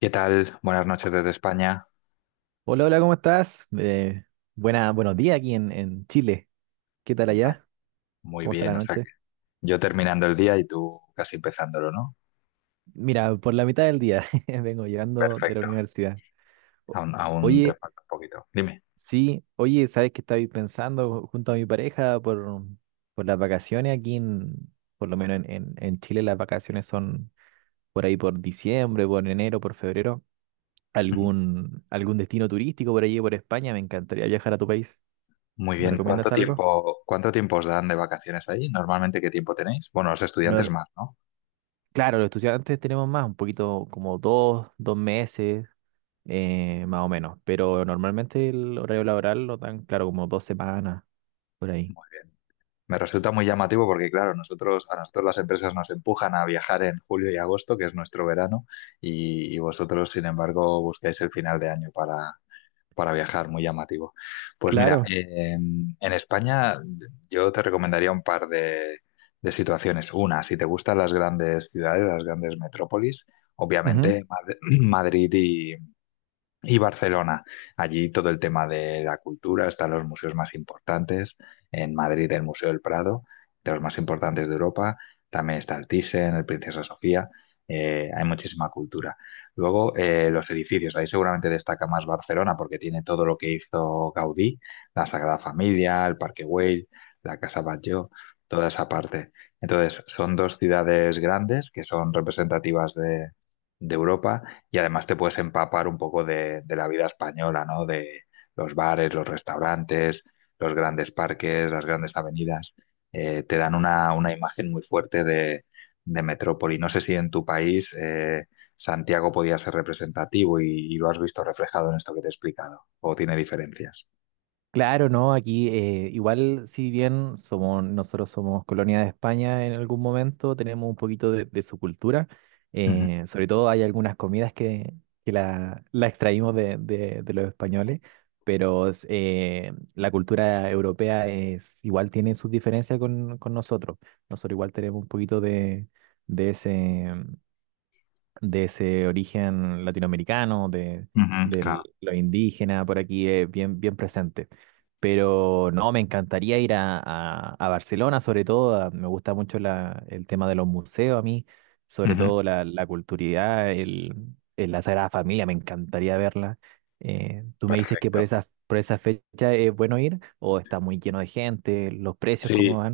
¿Qué tal? Buenas noches desde España. Hola, hola, ¿cómo estás? Buenos días aquí en Chile. ¿Qué tal Vale. allá? Muy ¿Cómo está la bien, o sea noche? que yo terminando el día y tú casi empezándolo, ¿no? Mira, por la mitad del día vengo llegando de la Perfecto. universidad. O- Aún te Oye, falta un poquito. Dime. sí, oye, ¿sabes qué estaba pensando junto a mi pareja por las vacaciones aquí por lo menos en Chile las vacaciones son por ahí por diciembre, por enero, por febrero. Ujú. ¿Algún destino turístico por allí, por España? Me encantaría viajar a tu país. Muy ¿Me bien. Recomiendas algo? Cuánto tiempo os dan de vacaciones ahí? Normalmente, ¿qué tiempo tenéis? Bueno, los estudiantes No, más, ¿no? claro, los estudiantes tenemos más, un poquito como dos meses, más o menos, pero normalmente el horario laboral lo dan, claro, como 2 semanas por ahí. Muy bien. Me resulta muy llamativo porque, claro, nosotros, a nosotros las empresas nos empujan a viajar en julio y agosto, que es nuestro verano, y vosotros, sin embargo, buscáis el final de año para viajar, muy llamativo. Pues mira, Claro. En España yo te recomendaría un par de situaciones. Una, si te gustan las grandes ciudades, las grandes metrópolis, Ujú. obviamente Madrid y Barcelona. Allí todo el tema de la cultura, están los museos más importantes. En Madrid el Museo del Prado, de los más importantes de Europa. También está el Thyssen, el Princesa Sofía. Hay muchísima cultura. Luego los edificios. Ahí seguramente destaca más Barcelona porque tiene todo lo que hizo Gaudí, la Sagrada Familia, el Parque Güell, la Casa Batlló, toda esa parte. Entonces son dos ciudades grandes que son representativas de Europa y además te puedes empapar un poco de la vida española, ¿no? De los bares, los restaurantes, los grandes parques, las grandes avenidas, te dan una imagen muy fuerte de metrópoli. No sé si en tu país Santiago podía ser representativo y lo has visto reflejado en esto que te he explicado, o tiene diferencias. Claro, no, aquí igual si bien somos, nosotros somos colonia de España en algún momento, tenemos un poquito de su cultura, Ujú, sobre todo hay algunas comidas que la extraímos de los españoles, pero es, la cultura europea es, igual tiene sus diferencias con nosotros, nosotros igual tenemos un poquito de ese, de ese origen latinoamericano, de, ujú, claro. Lo indígena por aquí, bien, bien presente. Pero no, me encantaría ir a, a Barcelona, sobre todo, me gusta mucho el tema de los museos a mí, sobre Ujú, todo la, la culturalidad, el, la Sagrada Familia, me encantaría verla. Tú me dices que por perfecto. esa, por esa fecha es bueno ir o está muy lleno de gente, los precios, ¿cómo Sí.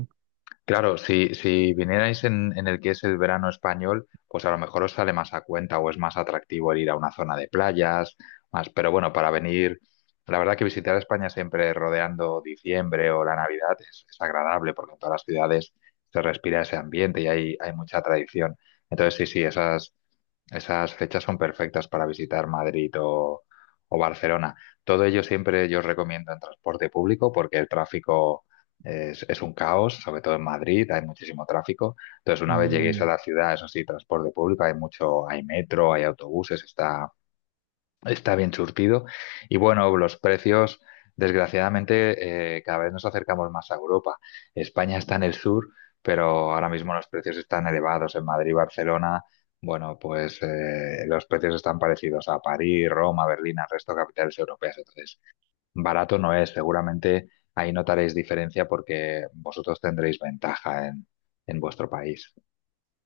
Claro, si, si vinierais en el que es el verano español, pues a lo mejor os sale más a cuenta o es más atractivo el ir a una zona de playas, más, pero bueno, para venir, la verdad que visitar España siempre rodeando diciembre o la Navidad es agradable porque en todas las ciudades se respira ese ambiente y hay mucha tradición. Entonces, sí, sí, esas, esas fechas son perfectas para visitar Madrid o Barcelona. Todo ello siempre yo os recomiendo en transporte público porque el tráfico es un caos, sobre todo en Madrid, hay muchísimo tráfico. Entonces, una vez lleguéis a van? la ciudad, eso sí, transporte público, hay mucho, hay metro, hay autobuses, está, está bien surtido. Y bueno, los precios, desgraciadamente, cada vez nos acercamos más a Europa. España está en el sur, pero ahora mismo los precios están elevados. En Madrid, Barcelona, bueno, pues los precios están parecidos a París, Roma, Berlín, al resto de capitales europeas. Entonces, barato no es. Seguramente ahí notaréis diferencia porque vosotros tendréis ventaja en vuestro país.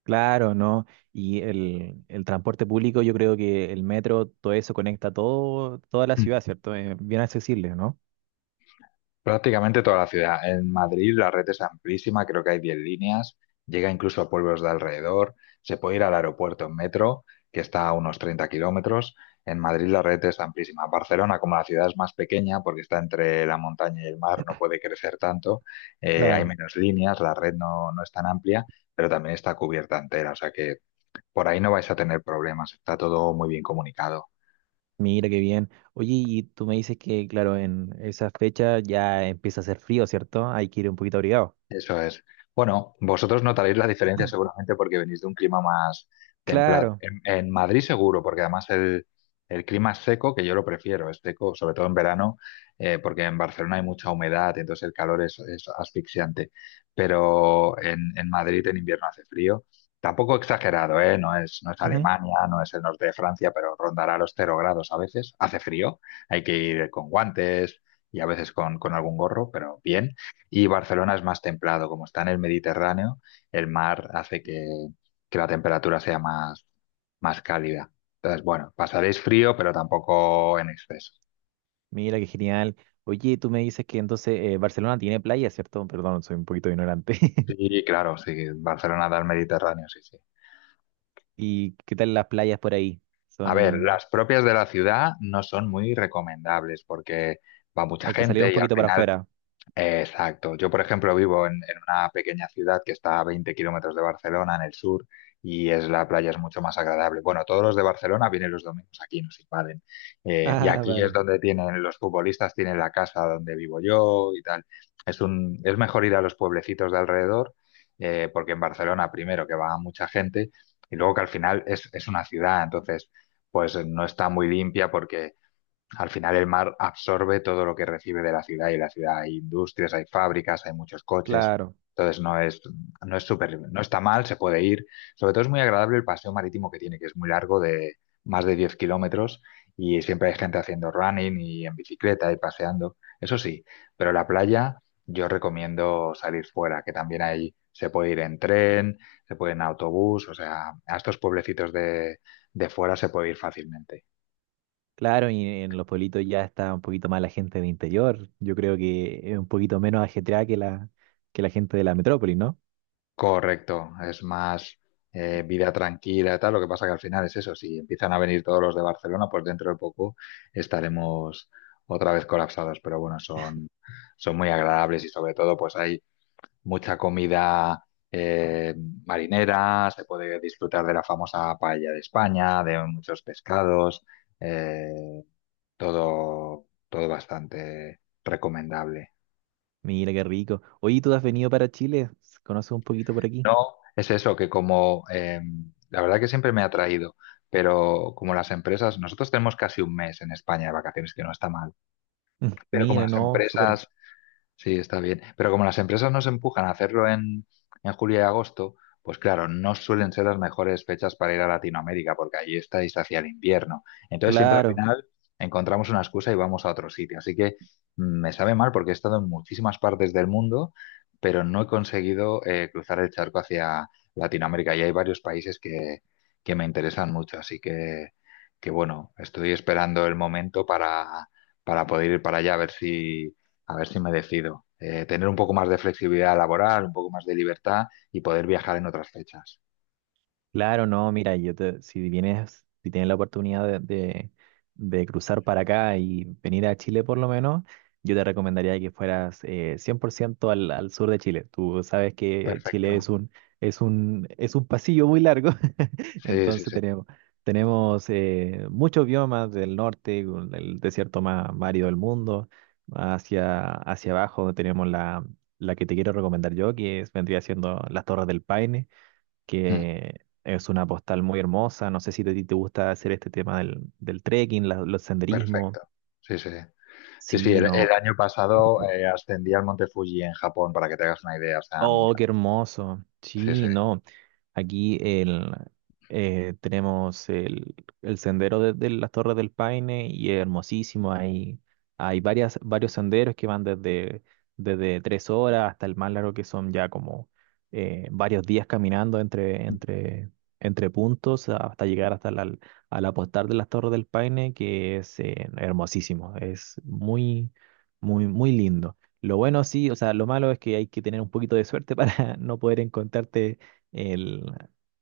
Claro, ¿no? Y el transporte público, yo creo que el metro, todo eso conecta todo, toda la ciudad, ¿cierto? Es bien accesible, ¿no? Prácticamente toda la ciudad. En Madrid la red es amplísima, creo que hay 10 líneas, llega incluso a pueblos de alrededor, se puede ir al aeropuerto en metro, que está a unos 30 kilómetros. En Madrid la red es amplísima. Barcelona, como la ciudad es más pequeña, porque está entre la montaña y el mar, no puede crecer tanto, hay Claro. menos líneas, la red no, no es tan amplia, pero también está cubierta entera, o sea que por ahí no vais a tener problemas, está todo muy bien comunicado. Mira qué bien. Oye, y tú me dices que, claro, en esa fecha ya empieza a hacer frío, ¿cierto? Hay que ir un poquito abrigado. Eso es. Bueno, vosotros notaréis la diferencia seguramente porque venís de un clima más templado. Claro. En Madrid seguro, porque además el clima es seco, que yo lo prefiero, es seco, sobre todo en verano, porque en Barcelona hay mucha humedad, entonces el calor es asfixiante. Pero en Madrid en invierno hace frío. Tampoco exagerado, ¿eh? No es, no es Ujú. Alemania, no es el norte de Francia, pero rondará los 0 grados a veces. Hace frío, hay que ir con guantes y a veces con algún gorro, pero bien. Y Barcelona es más templado, como está en el Mediterráneo, el mar hace que la temperatura sea más, más cálida. Entonces, bueno, pasaréis frío, pero tampoco en exceso. Mira qué genial. Oye, tú me dices que entonces Barcelona tiene playas, ¿cierto? Perdón, soy un poquito ignorante. Sí, claro, sí, Barcelona da al Mediterráneo, sí, sí. ¿Y qué tal las playas por ahí? A ver, Son. las propias de la ciudad no son muy recomendables porque va mucha Hay que salir un gente y al poquito para final afuera. exacto. Yo, por ejemplo, vivo en una pequeña ciudad que está a 20 kilómetros de Barcelona, en el sur, y es la playa es mucho más agradable. Bueno, todos los de Barcelona vienen los domingos aquí, nos invaden. Y Ah, aquí es vale. donde tienen los futbolistas, tienen la casa donde vivo yo y tal. Es un, es mejor ir a los pueblecitos de alrededor, porque en Barcelona, primero, que va mucha gente, y luego que al final es una ciudad, entonces, pues no está muy limpia porque al final el mar absorbe todo lo que recibe de la ciudad y en la ciudad hay industrias, hay fábricas, hay muchos coches. Claro. Entonces no es, no es súper, no está mal, se puede ir. Sobre todo es muy agradable el paseo marítimo que tiene, que es muy largo, de más de 10 kilómetros, y siempre hay gente haciendo running y en bicicleta y paseando. Eso sí, pero la playa yo recomiendo salir fuera, que también ahí se puede ir en tren, se puede ir en autobús, o sea, a estos pueblecitos de fuera se puede ir fácilmente. Claro, y en los pueblitos ya está un poquito más la gente de interior. Yo creo que es un poquito menos ajetreada que la gente de la metrópoli, ¿no? Correcto, es más vida tranquila y tal. Lo que pasa que al final es eso, si empiezan a venir todos los de Barcelona, pues dentro de poco estaremos otra vez colapsados. Pero bueno, son, son muy agradables y sobre todo pues hay mucha comida eh, marinera, se puede disfrutar de la famosa paella de España, de muchos pescados, eh, todo, todo bastante recomendable. Mira qué rico. Oye, ¿tú has venido para Chile? ¿Conoces un poquito por aquí? No, es eso, que como la verdad que siempre me ha atraído, pero como las empresas, nosotros tenemos casi un mes en España de vacaciones, que no está mal, Mm, pero como mira, las no, súper. empresas sí, está bien. Pero como las empresas nos empujan a hacerlo en julio y agosto, pues claro, no suelen ser las mejores fechas para ir a Latinoamérica, porque allí estáis hacia el invierno. Entonces siempre al Claro, final encontramos una excusa y vamos a otro sitio. Así que me sabe mal porque he estado en muchísimas partes del mundo, pero no he conseguido cruzar el charco hacia Latinoamérica. Y hay varios países que me interesan mucho. Así que bueno, estoy esperando el momento para poder ir para allá a ver si me decido. Tener un poco más de flexibilidad laboral, un poco más de libertad y poder viajar en otras fechas. claro, no, mira, si vienes, si tienes la oportunidad de cruzar para acá y venir a Chile por lo menos, yo te recomendaría que fueras 100% al sur de Chile. Tú sabes que Chile Perfecto. es un, es un pasillo muy largo. Sí, sí, Entonces sí. tenemos muchos biomas del norte, con el desierto más árido del mundo. Hacia abajo tenemos la que te quiero recomendar yo, vendría siendo las Torres del Paine, Mm, que es una postal muy hermosa. No sé si te gusta hacer este tema del trekking, los senderismos. perfecto. Sí, sí. Sí, sí, Sí, el no. año pasado ascendí al Monte Fuji en Japón, para que te hagas una idea. O sea, me Oh, qué encanta. hermoso. Sí, sí. Sí, no. Aquí tenemos el sendero de las Torres del Paine y es hermosísimo. Hay varios senderos que van desde 3 horas hasta el más largo que son ya como varios días caminando entre puntos hasta llegar hasta al apostar de las Torres del Paine, que es hermosísimo. Es muy, muy, muy lindo. Lo bueno sí, o sea, lo malo es que hay que tener un poquito de suerte para no poder encontrarte el,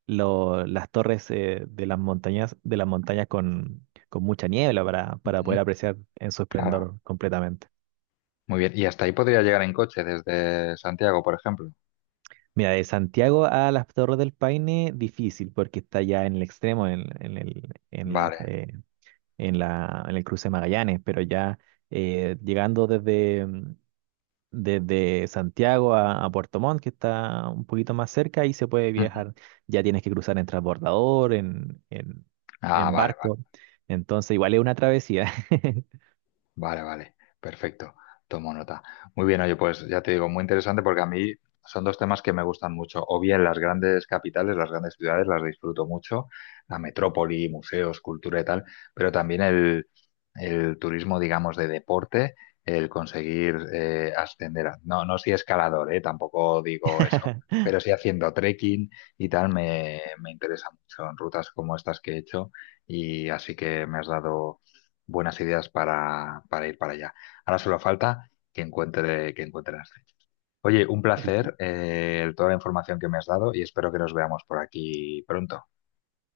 las torres de las montañas, con mucha niebla para Ujú. poder apreciar en su Claro. esplendor completamente. Muy bien. Y hasta ahí podría llegar en coche desde Santiago, por ejemplo. Mira, de Santiago a las Torres del Paine, difícil, porque está ya en el extremo, en el, en la, Vale. En la, en el cruce de Magallanes, pero ya llegando desde Santiago a Puerto Montt, que está un poquito más cerca, y se puede Ujú. viajar. Ya tienes que cruzar en transbordador, en, en, Ah, en vale, vale. barco. Entonces, igual es una travesía. Vale, vale, perfecto, tomo nota. Muy bien, oye, pues ya te digo, muy interesante porque a mí son dos temas que me gustan mucho. O bien las grandes capitales, las grandes ciudades, las disfruto mucho, la metrópoli, museos, cultura y tal, pero también el turismo, digamos, de deporte, el conseguir ascender. No, no soy escalador, tampoco digo eso, pero sí haciendo trekking y tal, me interesa mucho en rutas como estas que he hecho y así que me has dado buenas ideas para ir para allá. Ahora solo falta que encuentre las fechas. Oye, un El- placer, toda la información que me has dado y espero que nos veamos por aquí pronto.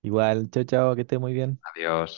igual, chao, chao, que esté muy bien. Adiós.